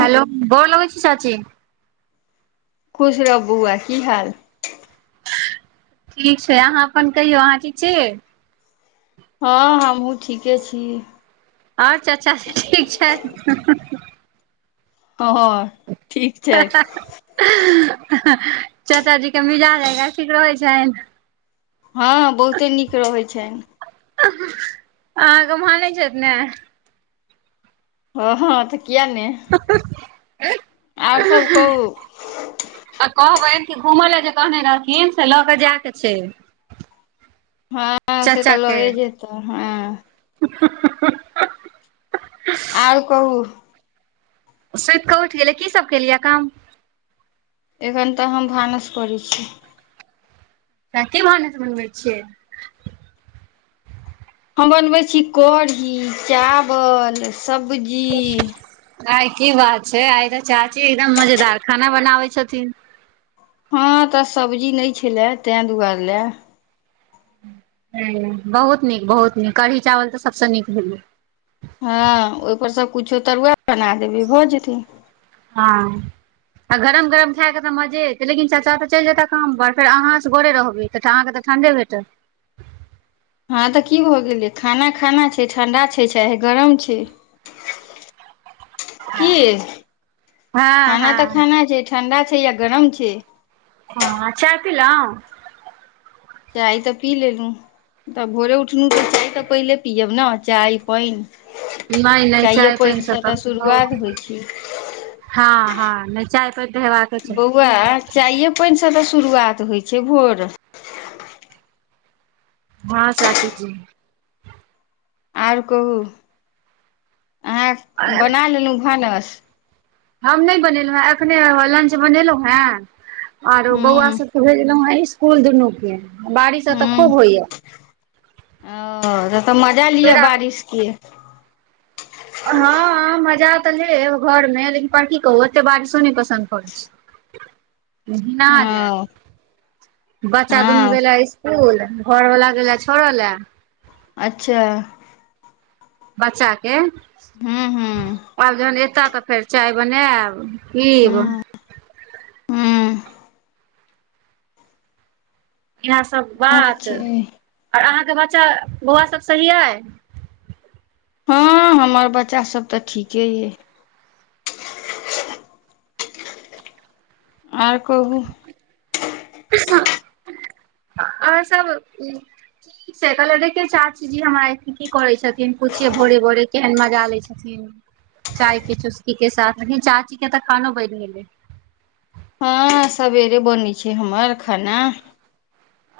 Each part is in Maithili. हेलो गोर लगै छी चाची खुश रह बौआ की हाल ठीक छै अहाँ अपन कहियौ अहाँ ठीक छी हँ हमहुँ ठीके छी आओर चाचा सब ठीक छै ह ह चाचा जी के मिजाज ठीक रहै छनि हँ बहुते नीक रहैन छनि अहाँके मान छथि छै ने ओ हँ तऽ किया ने आर सब कहु आ कहबै कि घूमय ल जे कहने रहथिन से लऽ के जाय के छै हँ से चाचा तऽ के लए जेतै हँ [unintelligible] आओर कहू सुति कऽ उठि गेलै की सभ केलियै काम एखन तऽ हम भानस करैत छी कथी भानस बनबै छियै हम बनबैत छी कढ़ी चावल सब्जी आइ की बात छै आइ तऽ चाची एकदम मजेदार खाना बनाबे छथिन हँ तऽ सब्जी नहि छलए तें दुआरे लए ह बहुत नीक बहुत नीक कढ़ी चावल तऽ सभसँ नीक भेले हँ ओहिपर सभ किछो तरुआए बना देबै भऽ जेतय हँ आ गरम गरम खाय के त मजे एतै लेकिन चाचा तऽ चल जेता काम पर फेर अहां असघड़े रहबै तऽहके त ठंडे भेतत हँ तऽ की भ गेलै खाना खाना छै ठंडा छै चाहे गरम छै [inaudible] की हँ खाना तऽ हँ खाना छै ठंडा छै या गरम छै हँ चाय पिलों चाय तऽ पी लेलहु तऽ भोरे उठलहुँ तऽ चाय तऽ पहिले पियब ने चाय पानि नहि नहि चाये चाय पानि से सब तऽ शुरुआत होइ छै हँ हँ नहि चाय पर देब बौआ चाइये पानिसँ तऽ शुरुआत होइत छै भोर हँ चाची जी आउर कहू अहाँ बना लेलहुँ भानस हम नहि बनेलहुँ हें अखने लंच बनेलहुं हें आओर बौआ हूँ सब भेजलौ हं स्कुल दुनू के बारिश एतऽ हूँ खूब होइय ये किस किए हँ मजा तऽ लेब घर मे लेकिन की कहू एते बारिशो नहि पसन्द पड़ैत छै घीना हँ जायब बच्चा दुनू हँ गेल स्कूल घर वला गेला छोड़ऽ लए अच्छा बच्चा के हूँ हूँ आब जहन एता तऽ फेर चाय बनायब पीब हँ हँ इएह सब इएह बात छै आओर अहाँके बच्चा बौआ सब सही अइ हँ हमर बच्चासभ तऽ ठीके अइ आओर कहू आर सब से कहलियै देखियै चाचीजी हमरा की करै छथिन पूछियै भोरे भोरे केहन मजा लै छथिन चाय के चुस्की के साथ चाचीे के तऽ खानो बइन गेलै हँ सबेरे बनै छै हमर खाना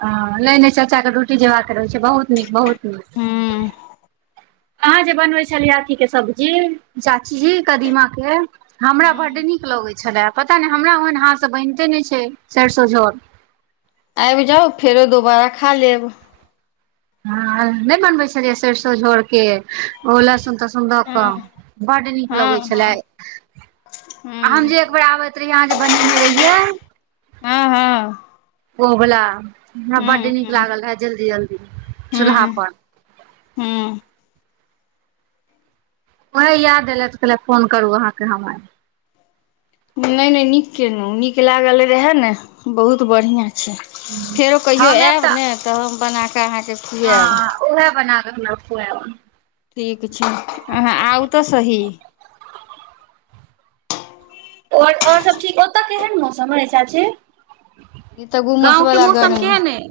ह नय नय चाचा के ड्युटी जेबाके रहै छै बहुत नीक बहुत नीक हूँ अहाँ जे बनबै छलियै अथीके सब्जी चाचीजी कदीमा के हमरा बड्ड हूँ नीक लगै छलय पता नय हमरा ओहन हाथसँ बनिते नहि छै सरिसो झोर आइब जाउ फेरो दोबारा खा लेब हं नय बनबै छलियै सरसो झोर के ओ लहसुन तस हँ बड्ड नीक लगै हँ हँ छलय हम हूँ जे एकबर आबै प्रिया जे बनेने रहियै हँ हँ ओ बला हमरा बड्ड हूँ नीक हूँ लागल रहै जल्दी जल्दी चूल्हा पर हँ ओहै याद एलै तऽ कहले फोन करू अहाँकेँ हम आय नय नय नीक केलहुँ नीक लागल रहे ने बहुत बढ़ियाँ अच्छा फेरो कहियो हम आयब आएब ने तऽ हम बना कऽ अहाँके हँ खुआएब उहे बना कऽ खुयैब ठीक छै अहाँ आउ तऽ सही ओर ओर सब ठीक ओतऽ केहन मौसम अय चाची ई तऽ गाँव के मौसम केहन अय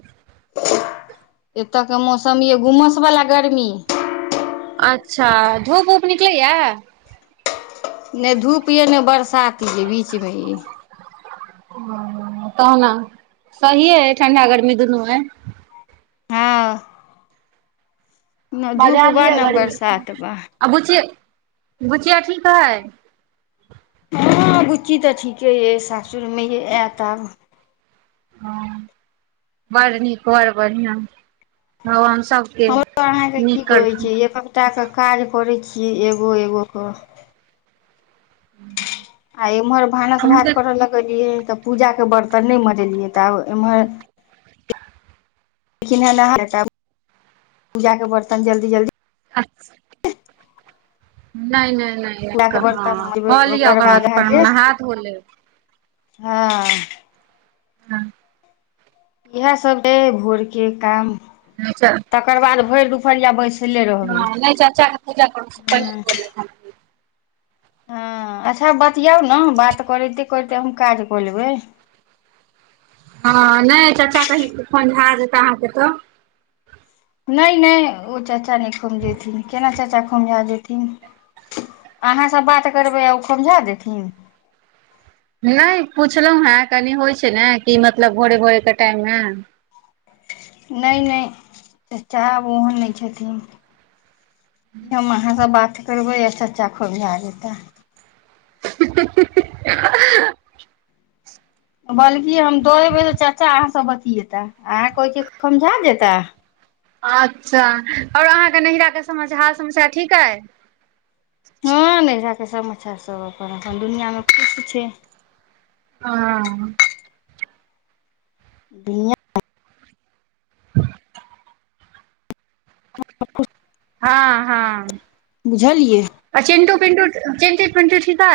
एतऽके मौसम यऽ गुमस वला गर्मी अच्छा धूप ऊप निकलैये नय धूप ययऽ नय बरसात यऽ बीचमे ई तह ने सहिए ठंडा गर्मी दुनू ऐ हँ नय धूप मजा बा लिअ न गर्मी के बरसात बा आ बुचिया बुचिया ठीक अय हँ बुच्ची तऽ ठीके अइ सासुर में यय एत आब हँ बड़ नीक बड़ बढ़ियां भगवान सब हमर अहाँके की कहै छै एककटा क काज करै छियै एगो एगो कऽ हं आ इम्हर भानस भात करऽ लगलियै तऽ पूजाके बर्तन नय मजेलियै तऽ आब एमहर लेकिन ह पूजा के बर्तन जल्दी जल्दी अच्छा [unintelligible] नय नय हँ पूजा के बर्तन मजेबै कहा लिअ ओकर बाद फेर अहाँके नहा धो लेब हँ हँ इएहसब छै भोरके काम नहि चल तकर बाद भइर दुपहरिया बैसले रहबै चर्चा [unintelligible] हँ हँ बतियाउ ने बात कइरते कइरते हम काज कऽ लेबै हँ नहि चाचा कही [unintelligible] फो भए जेतै अहाँके तऽ नय नय ओ चाचा नहि खौझेथिन केना चाचा खौझा जेथिन अहाँ सब बात करबै ओ खौझा जेथिन नहि पुछलहु हे कनी होइ छै ने कि मतलब भोरे भोरे के टाइम मे नय नय साहब ओहन नहि छथिन हम अहाँ से बात करबै आ चाचा खूब भए जेताै [inaudible] बल्की हम दऽ एबै तऽ चाचा अहाँ सँ बतियेताे अहाँ कहहिके समझा देता अच्छा और अहाँके न‌हिरा के सम हाल समाचार ठीक होइ हँ नहिरा के समाचार सब अपन अपन दुनिया मे किछ छै हँ [inaudible] [inaudible] हँ बुझलियै हँ चिन्टू पिन्टु चिन्टु पिंटु ठीक ह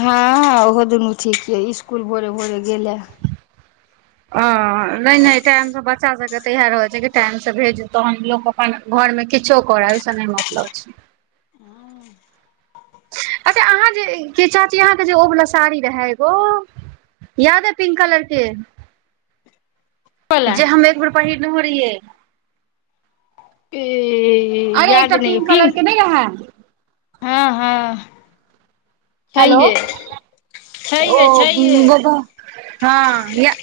हँ ओहो दुनू ठीक यऽ इसकुल भोरे भोरे गेल अ नहि नहि त आमस बात [unintelligible] अच्छा सब के त इा रह छै टाइम से भेज तो हमलोग अपन घर मे किछो करे ओहिस नहि मतलब छै अच्छा अहाँ जे चाची अहाँके जे ओवला साड़ी रहै एगो याद है पिंक कलर के बला जे हम एक बेर पहरने रहिय अरे याद एकटा नहि कलर पिंक के नहि रहै हँ हँ हेलो छैहे ओ छैहे छैहे [unintelligible] हँ य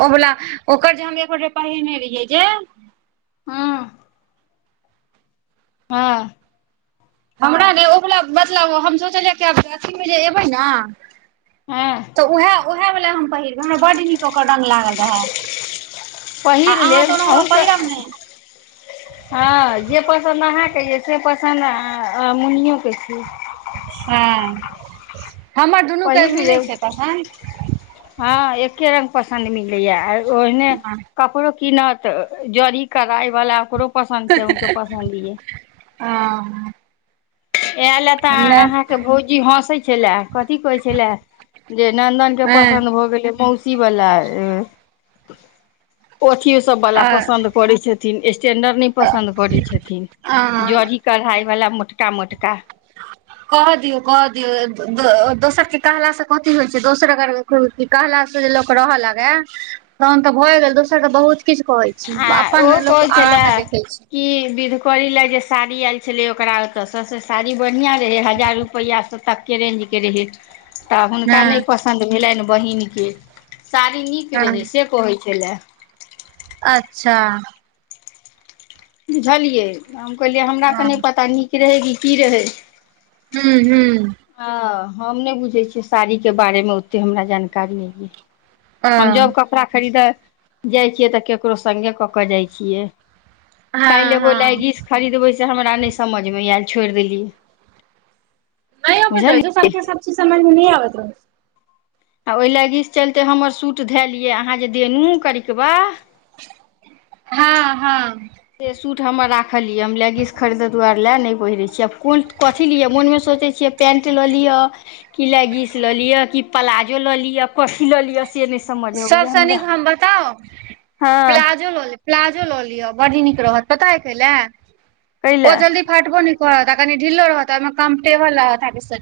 ओ वला ओकर जे हम एकोे पहिने रहियै जे हँ हँ हमरा ने ओक मतलब हम सोचलियै कि आब अथीमे जेे एबै न हँ तऽ उएह उएह वाला हम पहिरबै हमरा बड्ड नीक ओकर रंग लागल रहै पहिर लेब आहूँके पहिरब ने हँ जे पसन्द अहाँके यइ से पसन्द मुनियो के छै हँ हमर दुनू के पहिर मिलै लेब छै पसन्द हँ एक्के रंग पसन्द मिलैय ओहिने हँ कपड़ो कीनत जड़ी कड़ाई वला ओकरो पसन्द छै उनके पसन्द छै आ [inaudible] इहे ले तऽ अहाँके भौजी हँसै छलै कथी कहै छलै जे नन्दन के पसन्द भ गेलै बहूत कि बला ओ अथिये सब वला हँ पसंद करै छथिन स्टेंडर नहि पसन्द करै छथिन हँ जी कढ़ाई वला मोटका मोटका का [unintelligible] कहे दियऔ कहे दियऔ दोसर के कहलासँ कथी होइ छै दोसरक कहलाास से जे लोक रहऽ लगे तहन तऽ भए गेल दोसर के बहुत किछु कहै छी अपन लोक आगाँ ने देखै छी के विधकरी ले जे साड़ी आयल छे ओकरा ओताेस से साड़ी बढ़िया हजार रुपइया ह तक के रेंज के रहय तऽ हुनका नय हँ पसं सन्द भेलनि बहिनक के साड़ी नीक रहै हँ से कहै छलए अच्छा बुझलियै हम कहलियै हमरा हँ त नय पता नीक रहै कि की रहै हूँ हूँ हं हम नय बुझै छियै साड़ी के बारे में ओते हमरा जानकारी नय यय ओ हम जब कपड़ा खरीद जाइ छियै तऽ केकरो संगे कऽ कऽ जाइ छियै काल्हि हँ एगो हँ लैगिस खरीदबै से हमरा नय समझमे एल छोइड़ देलियै नय अबत बुझलियै रहै सबके सबचीज समझमे नै आबैत रह आ ओय लैगीस चलते हमर सूट धेलियै अहाँ जे देलु करिकबा हँ हँ से सूट हमर राखलयै हम लैगीस खरीदऽ दुआरे लय नइ पहिरै छी कुन कथी लिअ मोनमे सोचै छियै पैन्ट लऽ लिअ कि लैगीस लऽ लिअ कि प्लाजो लऽ लिअ कथी लऽ लिअ से नय सबसँ नीक हम बताउ हँ प्लाजो लऽ लेब प्लाजो लऽ लिअ बड्ड नीक रहत पता अइ कइलै कै ओ लए जल्दी फाटबो नय करत आ कनि ढिललो रहत हिमे कम्फटेबल रह बिस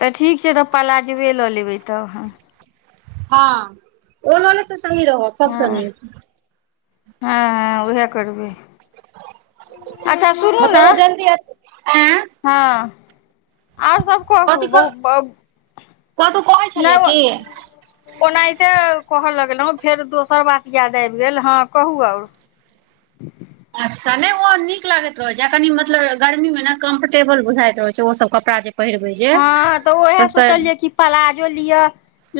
तऽ ठीक छै तऽ प्लाजोए लऽ लेबै तब हम हँ ओ ल लेब तऽ सही रहत सबस हँ नीक हँ ह उह करबय अच्छा सुनू न मतलब ओ जल्दी आँ हँ आओर सब कहू कथी क बहुत ब कथु कहै छलियै कि ओनाहिते कहऽ लगलहुँ फेर दोसर बात याद आइब गेल हँ कहू आऔर अच्छा नय ओ नीक लागैत रहैत छै कनि मतलब गर्मी में ने कम्फर्टेबल बुझाइत रहैत छै ओसब कपड़ा जे पहिरबै जे हँ तऽ ओ उएह ओस सोचलियै कि पलाजो लिअ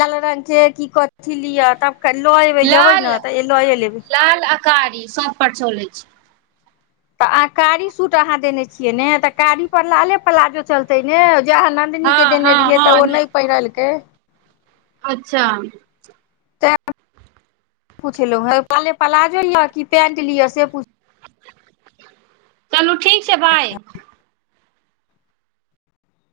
लाल रंग के की कथी लिअ तब क लऽ एबै जेबै लाल ने तऽ ए लऽ ए लेबै लाल कारी स पर चलय छै तऽ आ कारी सूट अहाँ देने छियै ने तऽ कारी पर लाले प्लाजो चलतय ने जह दनी हँ के देने हँ रहियै हँ तऽ ओ नय पहिरलकै अच्छा तैं पुछलहु हैं कहलियै प्लाजो लिय कि पैंट लिअ से पूछ चलू ठीक छै बाइ